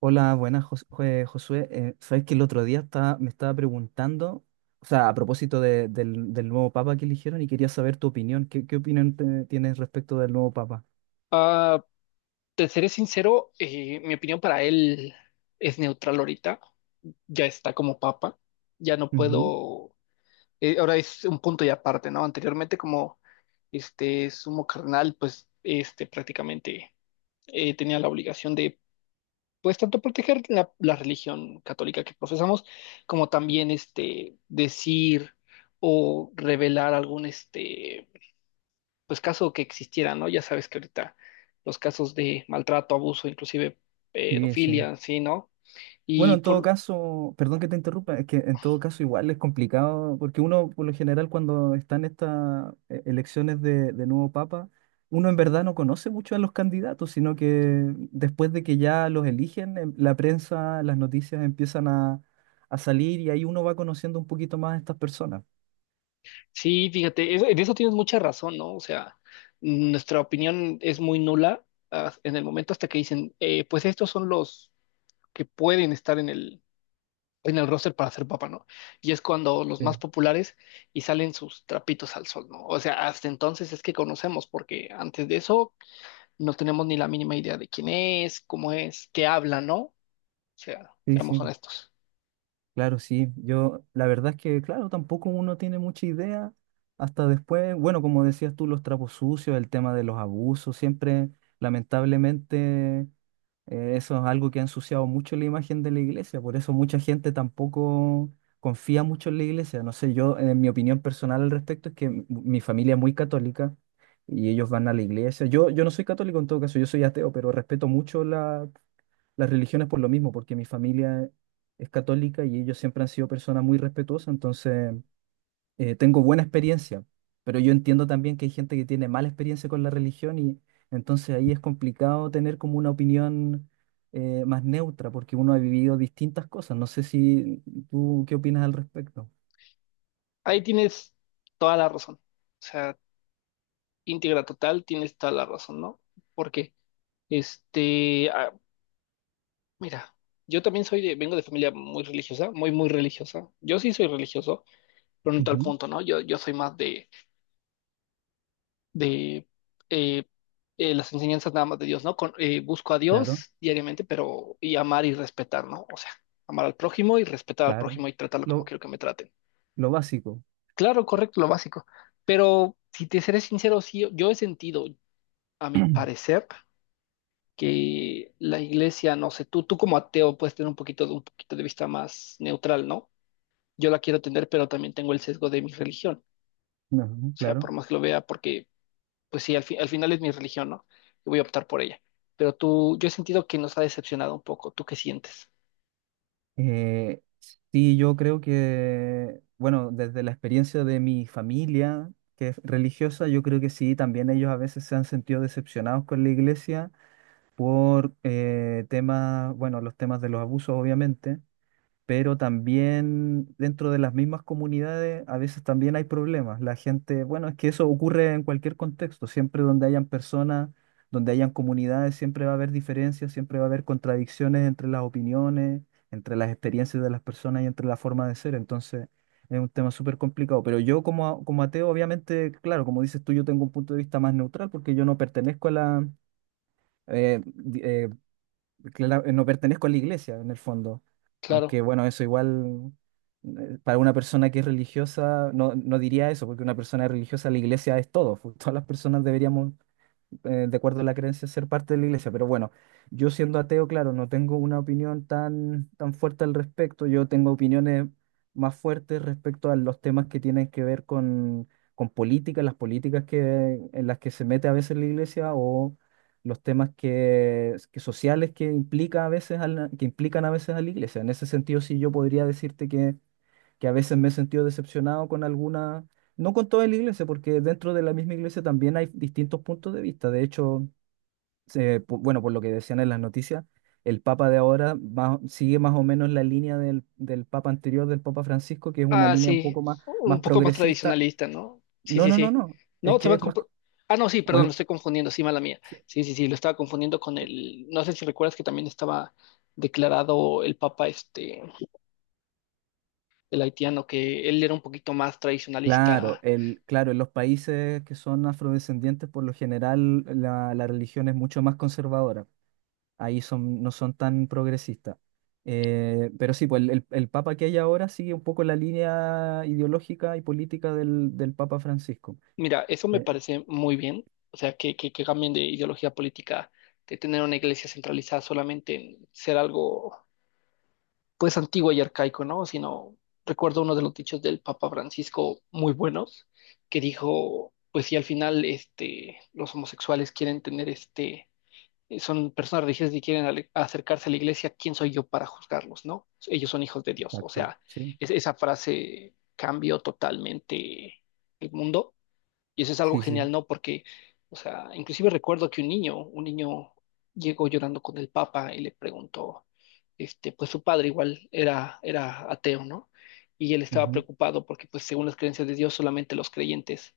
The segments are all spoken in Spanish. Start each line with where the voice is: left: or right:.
right: Hola, buenas, Josué. Sabes que el otro día me estaba preguntando, o sea, a propósito del nuevo papa que eligieron y quería saber tu opinión. ¿Qué opinión tienes respecto del nuevo papa?
left: Ah, te seré sincero, mi opinión para él es neutral ahorita. Ya está como papa. Ya no
right: Ujú.
left: puedo. Ahora es un punto y aparte, ¿no? Anteriormente, como este sumo cardenal, pues este prácticamente tenía la obligación de, pues, tanto proteger la religión católica que profesamos, como también este decir o revelar algún este pues caso que existiera, ¿no? Ya sabes que ahorita los casos de maltrato, abuso, inclusive
right: Sí, sí.
left: pedofilia, sí, ¿no?
right: Bueno,
left: Y
right: en todo
left: por,
right: caso, perdón que te interrumpa, es que en todo caso igual es complicado, porque uno por lo general cuando están estas elecciones de nuevo papa, uno en verdad no conoce mucho a los candidatos, sino que después de que ya los eligen, la prensa, las noticias empiezan a salir y ahí uno va conociendo un poquito más a estas personas.
left: sí, fíjate, eso- en eso tienes mucha razón, ¿no? O sea, nuestra opinión es muy nula en el momento hasta que dicen, pues estos son los que pueden estar en el roster para ser papá, ¿no? Y es cuando los
right: Sí,
left: más populares y salen sus trapitos al sol, ¿no? O sea, hasta entonces es que conocemos, porque antes de eso no tenemos ni la mínima idea de quién es, cómo es, qué habla, ¿no? Sea,
right: sí,
left: seamos
right: sí.
left: honestos.
right: Claro, sí, yo la verdad es que, claro, tampoco uno tiene mucha idea hasta después, bueno, como decías tú, los trapos sucios, el tema de los abusos, siempre, lamentablemente, eso es algo que ha ensuciado mucho la imagen de la iglesia, por eso mucha gente tampoco confía mucho en la iglesia, no sé, yo, en mi opinión personal al respecto es que mi familia es muy católica y ellos van a la iglesia, yo no soy católico en todo caso, yo soy ateo, pero respeto mucho las religiones por lo mismo, porque mi familia es católica y ellos siempre han sido personas muy respetuosas, entonces tengo buena experiencia, pero yo entiendo también que hay gente que tiene mala experiencia con la religión y entonces ahí es complicado tener como una opinión más neutra, porque uno ha vivido distintas cosas. No sé si tú qué opinas al respecto.
left: Ahí tienes toda la razón. O sea, íntegra total, tienes toda la razón, ¿no? Porque, este, ah, mira, yo también soy de, vengo de familia muy religiosa, muy religiosa. Yo sí soy religioso, pero no en tal
right: Ujú.
left: punto, ¿no? Yo soy más de eh, las enseñanzas nada más de Dios, ¿no? Con- busco a
right: Claro,
left: Dios diariamente, pero y amar y respetar, ¿no? O sea, amar al prójimo y respetar al
right: claro.
left: prójimo y tratarlo como
right: Lo,
left: quiero que me traten.
right: lo básico.
left: Claro, correcto, lo básico. Pero si te seré sincero, sí, yo he sentido, a mi parecer, que la iglesia, no sé, tú como ateo puedes tener un poquito de vista más neutral, ¿no? Yo la quiero tener, pero también tengo el sesgo de mi religión.
right: Ujú,
left: O sea,
right: claro.
left: por más que lo vea, porque, pues sí, al fi- al final es mi religión, ¿no? Y voy a optar por ella. Pero tú, yo he sentido que nos ha decepcionado un poco. ¿Tú qué sientes?
right: Eh, sí, yo creo que, bueno, desde la experiencia de mi familia, que es religiosa, yo creo que sí, también ellos a veces se han sentido decepcionados con la iglesia por temas, bueno, los temas de los abusos, obviamente, pero también dentro de las mismas comunidades a veces también hay problemas. La gente, bueno, es que eso ocurre en cualquier contexto, siempre donde hayan personas, donde hayan comunidades, siempre va a haber diferencias, siempre va a haber contradicciones entre las opiniones, entre las experiencias de las personas y entre la forma de ser. Entonces, es un tema súper complicado. Pero yo como, como ateo, obviamente, claro, como dices tú, yo tengo un punto de vista más neutral porque yo no pertenezco a la... eh, di- eh, no pertenezco a la iglesia en el fondo. Aunque
left: Claro.
right: bueno, eso igual para una persona que es religiosa no, no diría eso, porque una persona religiosa la iglesia es todo. Todas las personas deberíamos, de acuerdo a la creencia, ser parte de la iglesia. Pero bueno, yo siendo ateo, claro, no tengo una opinión tan, tan fuerte al respecto. Yo tengo opiniones más fuertes respecto a los temas que tienen que ver con política, las políticas que, en las que se mete a veces la iglesia o los temas que sociales que implica a veces a que implican a veces a la iglesia. En ese sentido, sí, yo podría decirte que a veces me he sentido decepcionado con alguna, no con toda la iglesia, porque dentro de la misma iglesia también hay distintos puntos de vista. De hecho, bueno, por lo que decían en las noticias, el Papa de ahora sigue más o menos la línea del Papa anterior, del Papa Francisco, que es una
left: Ah,
right: línea un
left: sí,
right: poco más,
left: un
right: más
left: poco más
right: progresista.
left: tradicionalista, ¿no? Sí,
right: No,
left: sí,
right: no, no,
left: sí.
right: no, es
left: No, se
right: que
left: van
right: es
left: con...
right: más...
left: Ah, no, sí, perdón, lo
right: o-
left: estoy confundiendo, sí, mala mía.
right: sí.
left: Sí, sí, sí, lo estaba confundiendo con el... No sé si recuerdas que también estaba declarado el papa, este, el haitiano, que él era un poquito más
right: Claro,
left: tradicionalista.
right: el, claro, en los países que son afrodescendientes, por lo general, la religión es mucho más conservadora. Ahí son, no son tan progresistas. Pero sí, pues el, el papa que hay ahora sigue un poco la línea ideológica y política del papa Francisco.
left: Mira, eso me
right: Eh,
left: parece muy bien, o sea, que cambien de ideología política, de tener una iglesia centralizada solamente en ser algo pues antiguo y arcaico, ¿no? Sino recuerdo uno de los dichos del Papa Francisco muy buenos, que dijo, pues si al final este, los homosexuales quieren tener este, son personas religiosas y quieren ale- acercarse a la iglesia, ¿quién soy yo para juzgarlos, no? Ellos son hijos de Dios. O
right: exacto,
left: sea,
right: sí,
left: es- esa frase cambió totalmente el mundo y eso es algo
right: sí, sí,
left: genial, ¿no? Porque, o sea, inclusive recuerdo que un niño llegó llorando con el Papa y le preguntó, este, pues su padre igual era ateo, ¿no? Y él estaba
right: ujú,
left: preocupado porque, pues, según las creencias de Dios, solamente los creyentes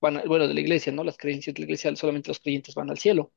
left: van, a- bueno, de la iglesia, ¿no? Las creencias de la iglesia, solamente los creyentes van al cielo.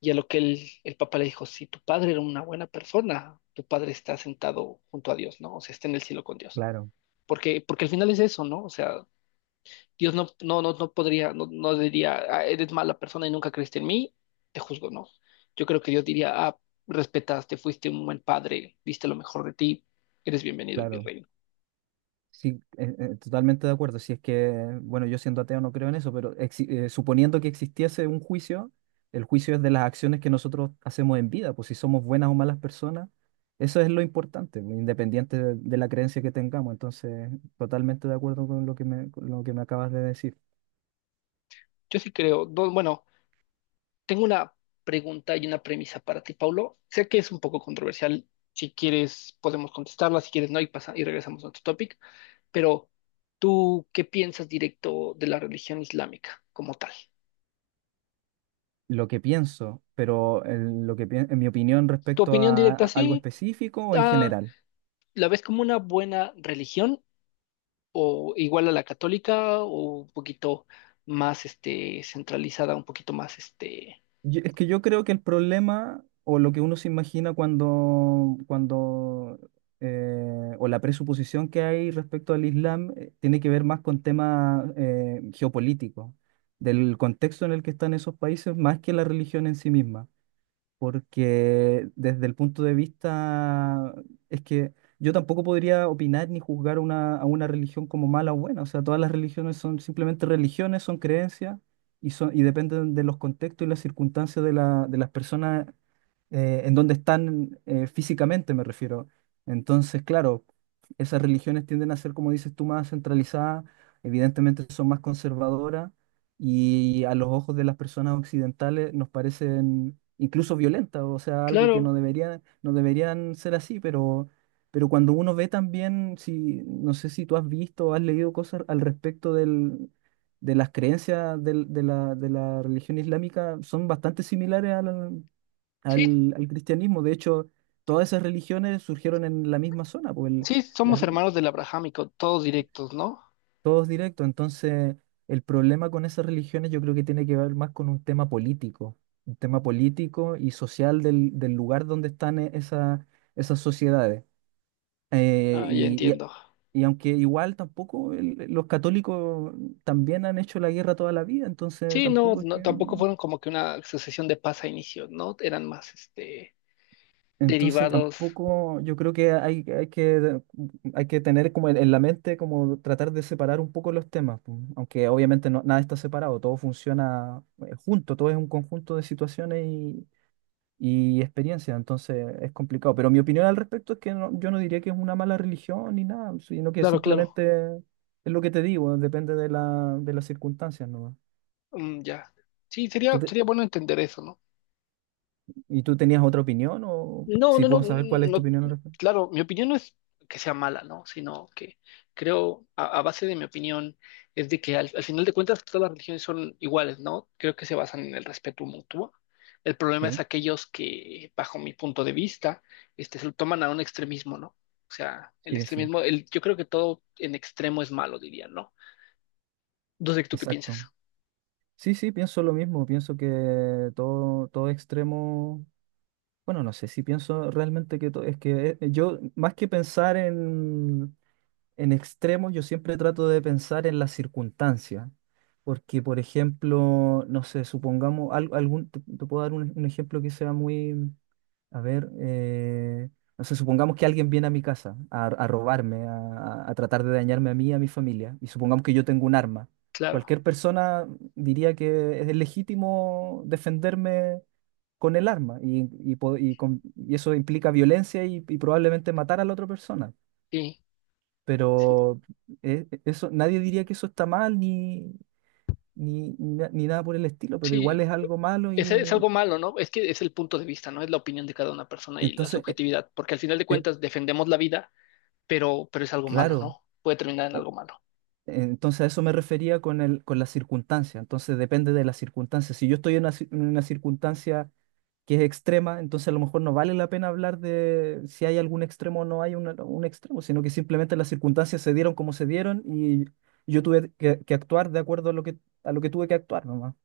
left: Y a lo que el Papa le dijo, si tu padre era una buena persona, tu padre está sentado junto a Dios, ¿no? O sea, está en el cielo con Dios.
right: claro,
left: Porque al final es eso, ¿no? O sea, Dios no podría, no diría, "Ah, eres mala persona y nunca creíste en mí, te juzgo, no. Yo creo que Dios diría, ah, respetaste, fuiste un buen padre, diste lo mejor de ti, eres bienvenido en mi
right: claro.
left: reino.
right: Sí, totalmente de acuerdo. Si es que, bueno, yo siendo ateo no creo en eso, pero suponiendo que existiese un juicio, el juicio es de las acciones que nosotros hacemos en vida, pues si somos buenas o malas personas, eso es lo importante, pues, independiente de la creencia que tengamos. Entonces, totalmente de acuerdo con lo que me, con lo que me acabas de decir.
left: Yo sí creo, no, bueno, tengo una pregunta y una premisa para ti, Paulo. Sé que es un poco controversial, si quieres podemos contestarla, si quieres no, y, pasa, y regresamos a otro topic, pero ¿tú qué piensas directo de la religión islámica como tal?
right: Lo que pienso, pero en, en mi opinión
left: ¿Tu
right: respecto
left: opinión directa
right: a algo
left: sí?
right: específico o en
left: ah,
right: general.
left: ¿La ves como una buena religión o igual a la católica o un poquito más este centralizada, un poquito más este,
right: Es que yo creo que el problema o lo que uno se imagina cuando, cuando o la presuposición que hay respecto al Islam, tiene que ver más con temas, geopolíticos, del contexto en el que están esos países, más que la religión en sí misma, porque desde el punto de vista es que yo tampoco podría opinar ni juzgar una, a una religión como mala o buena. O sea, todas las religiones son simplemente religiones, son creencias y, son, y dependen de los contextos y las circunstancias de, la, de las personas, en donde están, físicamente, me refiero. Entonces, claro, esas religiones tienden a ser, como dices tú, más centralizadas, evidentemente son más conservadoras y a los ojos de las personas occidentales nos parecen incluso violentas, o sea, algo que
left: claro,
right: no deberían, no deberían ser así, pero cuando uno ve también, si, no sé si tú has visto o has leído cosas al respecto del, de las creencias de la religión islámica, son bastante similares al,
left: sí,
right: al, al cristianismo. De hecho, todas esas religiones surgieron en la misma zona, pues
left: sí,
right: las,
left: somos hermanos del abrahámico, todos directos, ¿no?
right: todos directos. Entonces, el problema con esas religiones yo creo que tiene que ver más con un tema político y social del, del lugar donde están esas sociedades. Eh,
left: Ah, ya
right: y, y-
left: entiendo.
right: y aunque igual tampoco los católicos también han hecho la guerra toda la vida, entonces
left: Sí, no,
right: tampoco es
left: no,
right: que...
left: tampoco fueron como que una sucesión de paz a inicio, ¿no? Eran más este
right: Entonces
left: derivados.
right: tampoco, yo creo que hay que tener como en la mente, como tratar de separar un poco los temas, pues, aunque obviamente nada está separado, todo funciona, junto, todo es un conjunto de situaciones y experiencias, entonces es complicado. Pero mi opinión al respecto es que yo no diría que es una mala religión ni nada, sino que
left: Claro, claro.
right: simplemente es lo que te digo, depende de la, de las circunstancias, ¿no?
left: Mm, ya. Sí,
right: ¿Tú te-
left: sería bueno entender eso, ¿no?
right: y tú tenías otra opinión o
left: No,
right: si
left: no, no,
right: puedo saber cuál es tu
left: no,
right: opinión al respecto?
left: claro, mi opinión no es que sea mala, ¿no? Sino que creo, a base de mi opinión, es de que al final de cuentas todas las religiones son iguales, ¿no? Creo que se basan en el respeto mutuo. El problema es
right: Sí,
left: aquellos que, bajo mi punto de vista, este, se lo toman a un extremismo, ¿no? O sea, el
right: sí, sí,
left: extremismo, el, yo creo que todo en extremo es malo, diría, ¿no? No sé tú qué
right: exacto.
left: piensas.
right: Sí, sí, pienso lo mismo, pienso que todo, todo extremo, bueno, no sé si pienso realmente que todo, es que yo, más que pensar en extremos yo siempre trato de pensar en las circunstancias, porque por ejemplo, no sé, supongamos te puedo dar un ejemplo que sea muy, a ver, no sé, supongamos que alguien viene a mi casa a robarme, a tratar de dañarme a mí y a mi familia, y supongamos que yo tengo un arma.
left: Claro,
right: Cualquier persona diría que es legítimo defenderme con el arma y, y eso implica violencia y probablemente matar a la otra persona.
left: sí, sí,
right: Pero eso, nadie diría que eso está mal ni nada por el estilo, pero igual
left: sí.
right: es algo malo y,
left: Ese es algo malo, ¿no? Es que es el punto de vista, ¿no? Es la opinión de cada una persona y la
right: entonces,
left: subjetividad, porque al final de
right: eh,
left: cuentas defendemos la vida, pero es algo malo,
right: claro,
left: ¿no? Puede terminar en
right: eh,
left: algo malo.
right: entonces a eso me refería con el, con la circunstancia, entonces depende de la circunstancia. Si yo estoy en una, en una circunstancia que es extrema, entonces a lo mejor no vale la pena hablar de si hay algún extremo o no hay un extremo, sino que simplemente las circunstancias se dieron como se dieron y yo tuve que actuar de acuerdo a lo que tuve que actuar, nomás.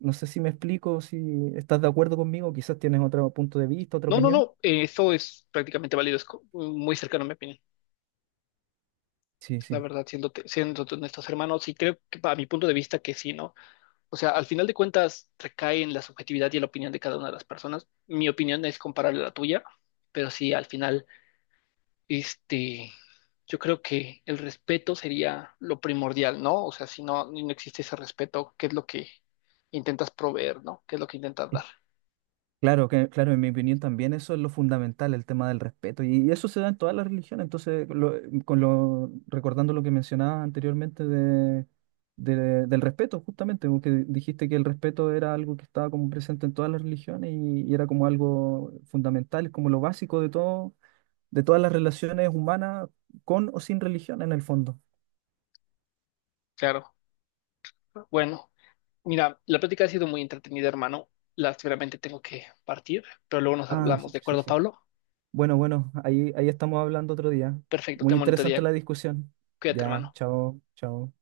right: No sé si me explico, si estás de acuerdo conmigo, quizás tienes otro punto de vista, otra
left: No, no,
right: opinión.
left: no, eso es prácticamente válido, es co- muy cercano a mi opinión,
right: Sí,
left: la
right: sí.
left: verdad, siéndote honestos, hermanos, y creo que para mi punto de vista que sí, ¿no? O sea, al final de cuentas recae en la subjetividad y en la opinión de cada una de las personas. Mi opinión es comparable a la tuya, pero sí, al final este, yo creo que el respeto sería lo primordial, ¿no? O sea, si no, no existe ese respeto, ¿qué es lo que intentas proveer, ¿no? ¿Qué es lo que intentas
right: Es-
left: dar?
right: Claro, que, claro, en mi opinión también eso es lo fundamental, el tema del respeto. Y eso se da en todas las religiones. Entonces, con lo, recordando lo que mencionabas anteriormente de, del respeto, justamente, porque dijiste que el respeto era algo que estaba como presente en todas las religiones y era como algo fundamental, es como lo básico de todo, de todas las relaciones humanas, con o sin religión en el fondo.
left: Claro. Bueno, mira, la plática ha sido muy entretenida, hermano. Seguramente tengo que partir, pero luego nos
right: Ah,
left: hablamos,
right: sí,
left: ¿de
right: sí,
left: acuerdo,
right: sí.
left: Pablo?
right: Bueno, bueno, ahí, ahí estamos hablando otro día.
left: Perfecto,
right: Muy
left: ten bonito día.
right: interesante la discusión.
left: Cuídate,
right: Ya,
left: hermano.
right: chao, chao.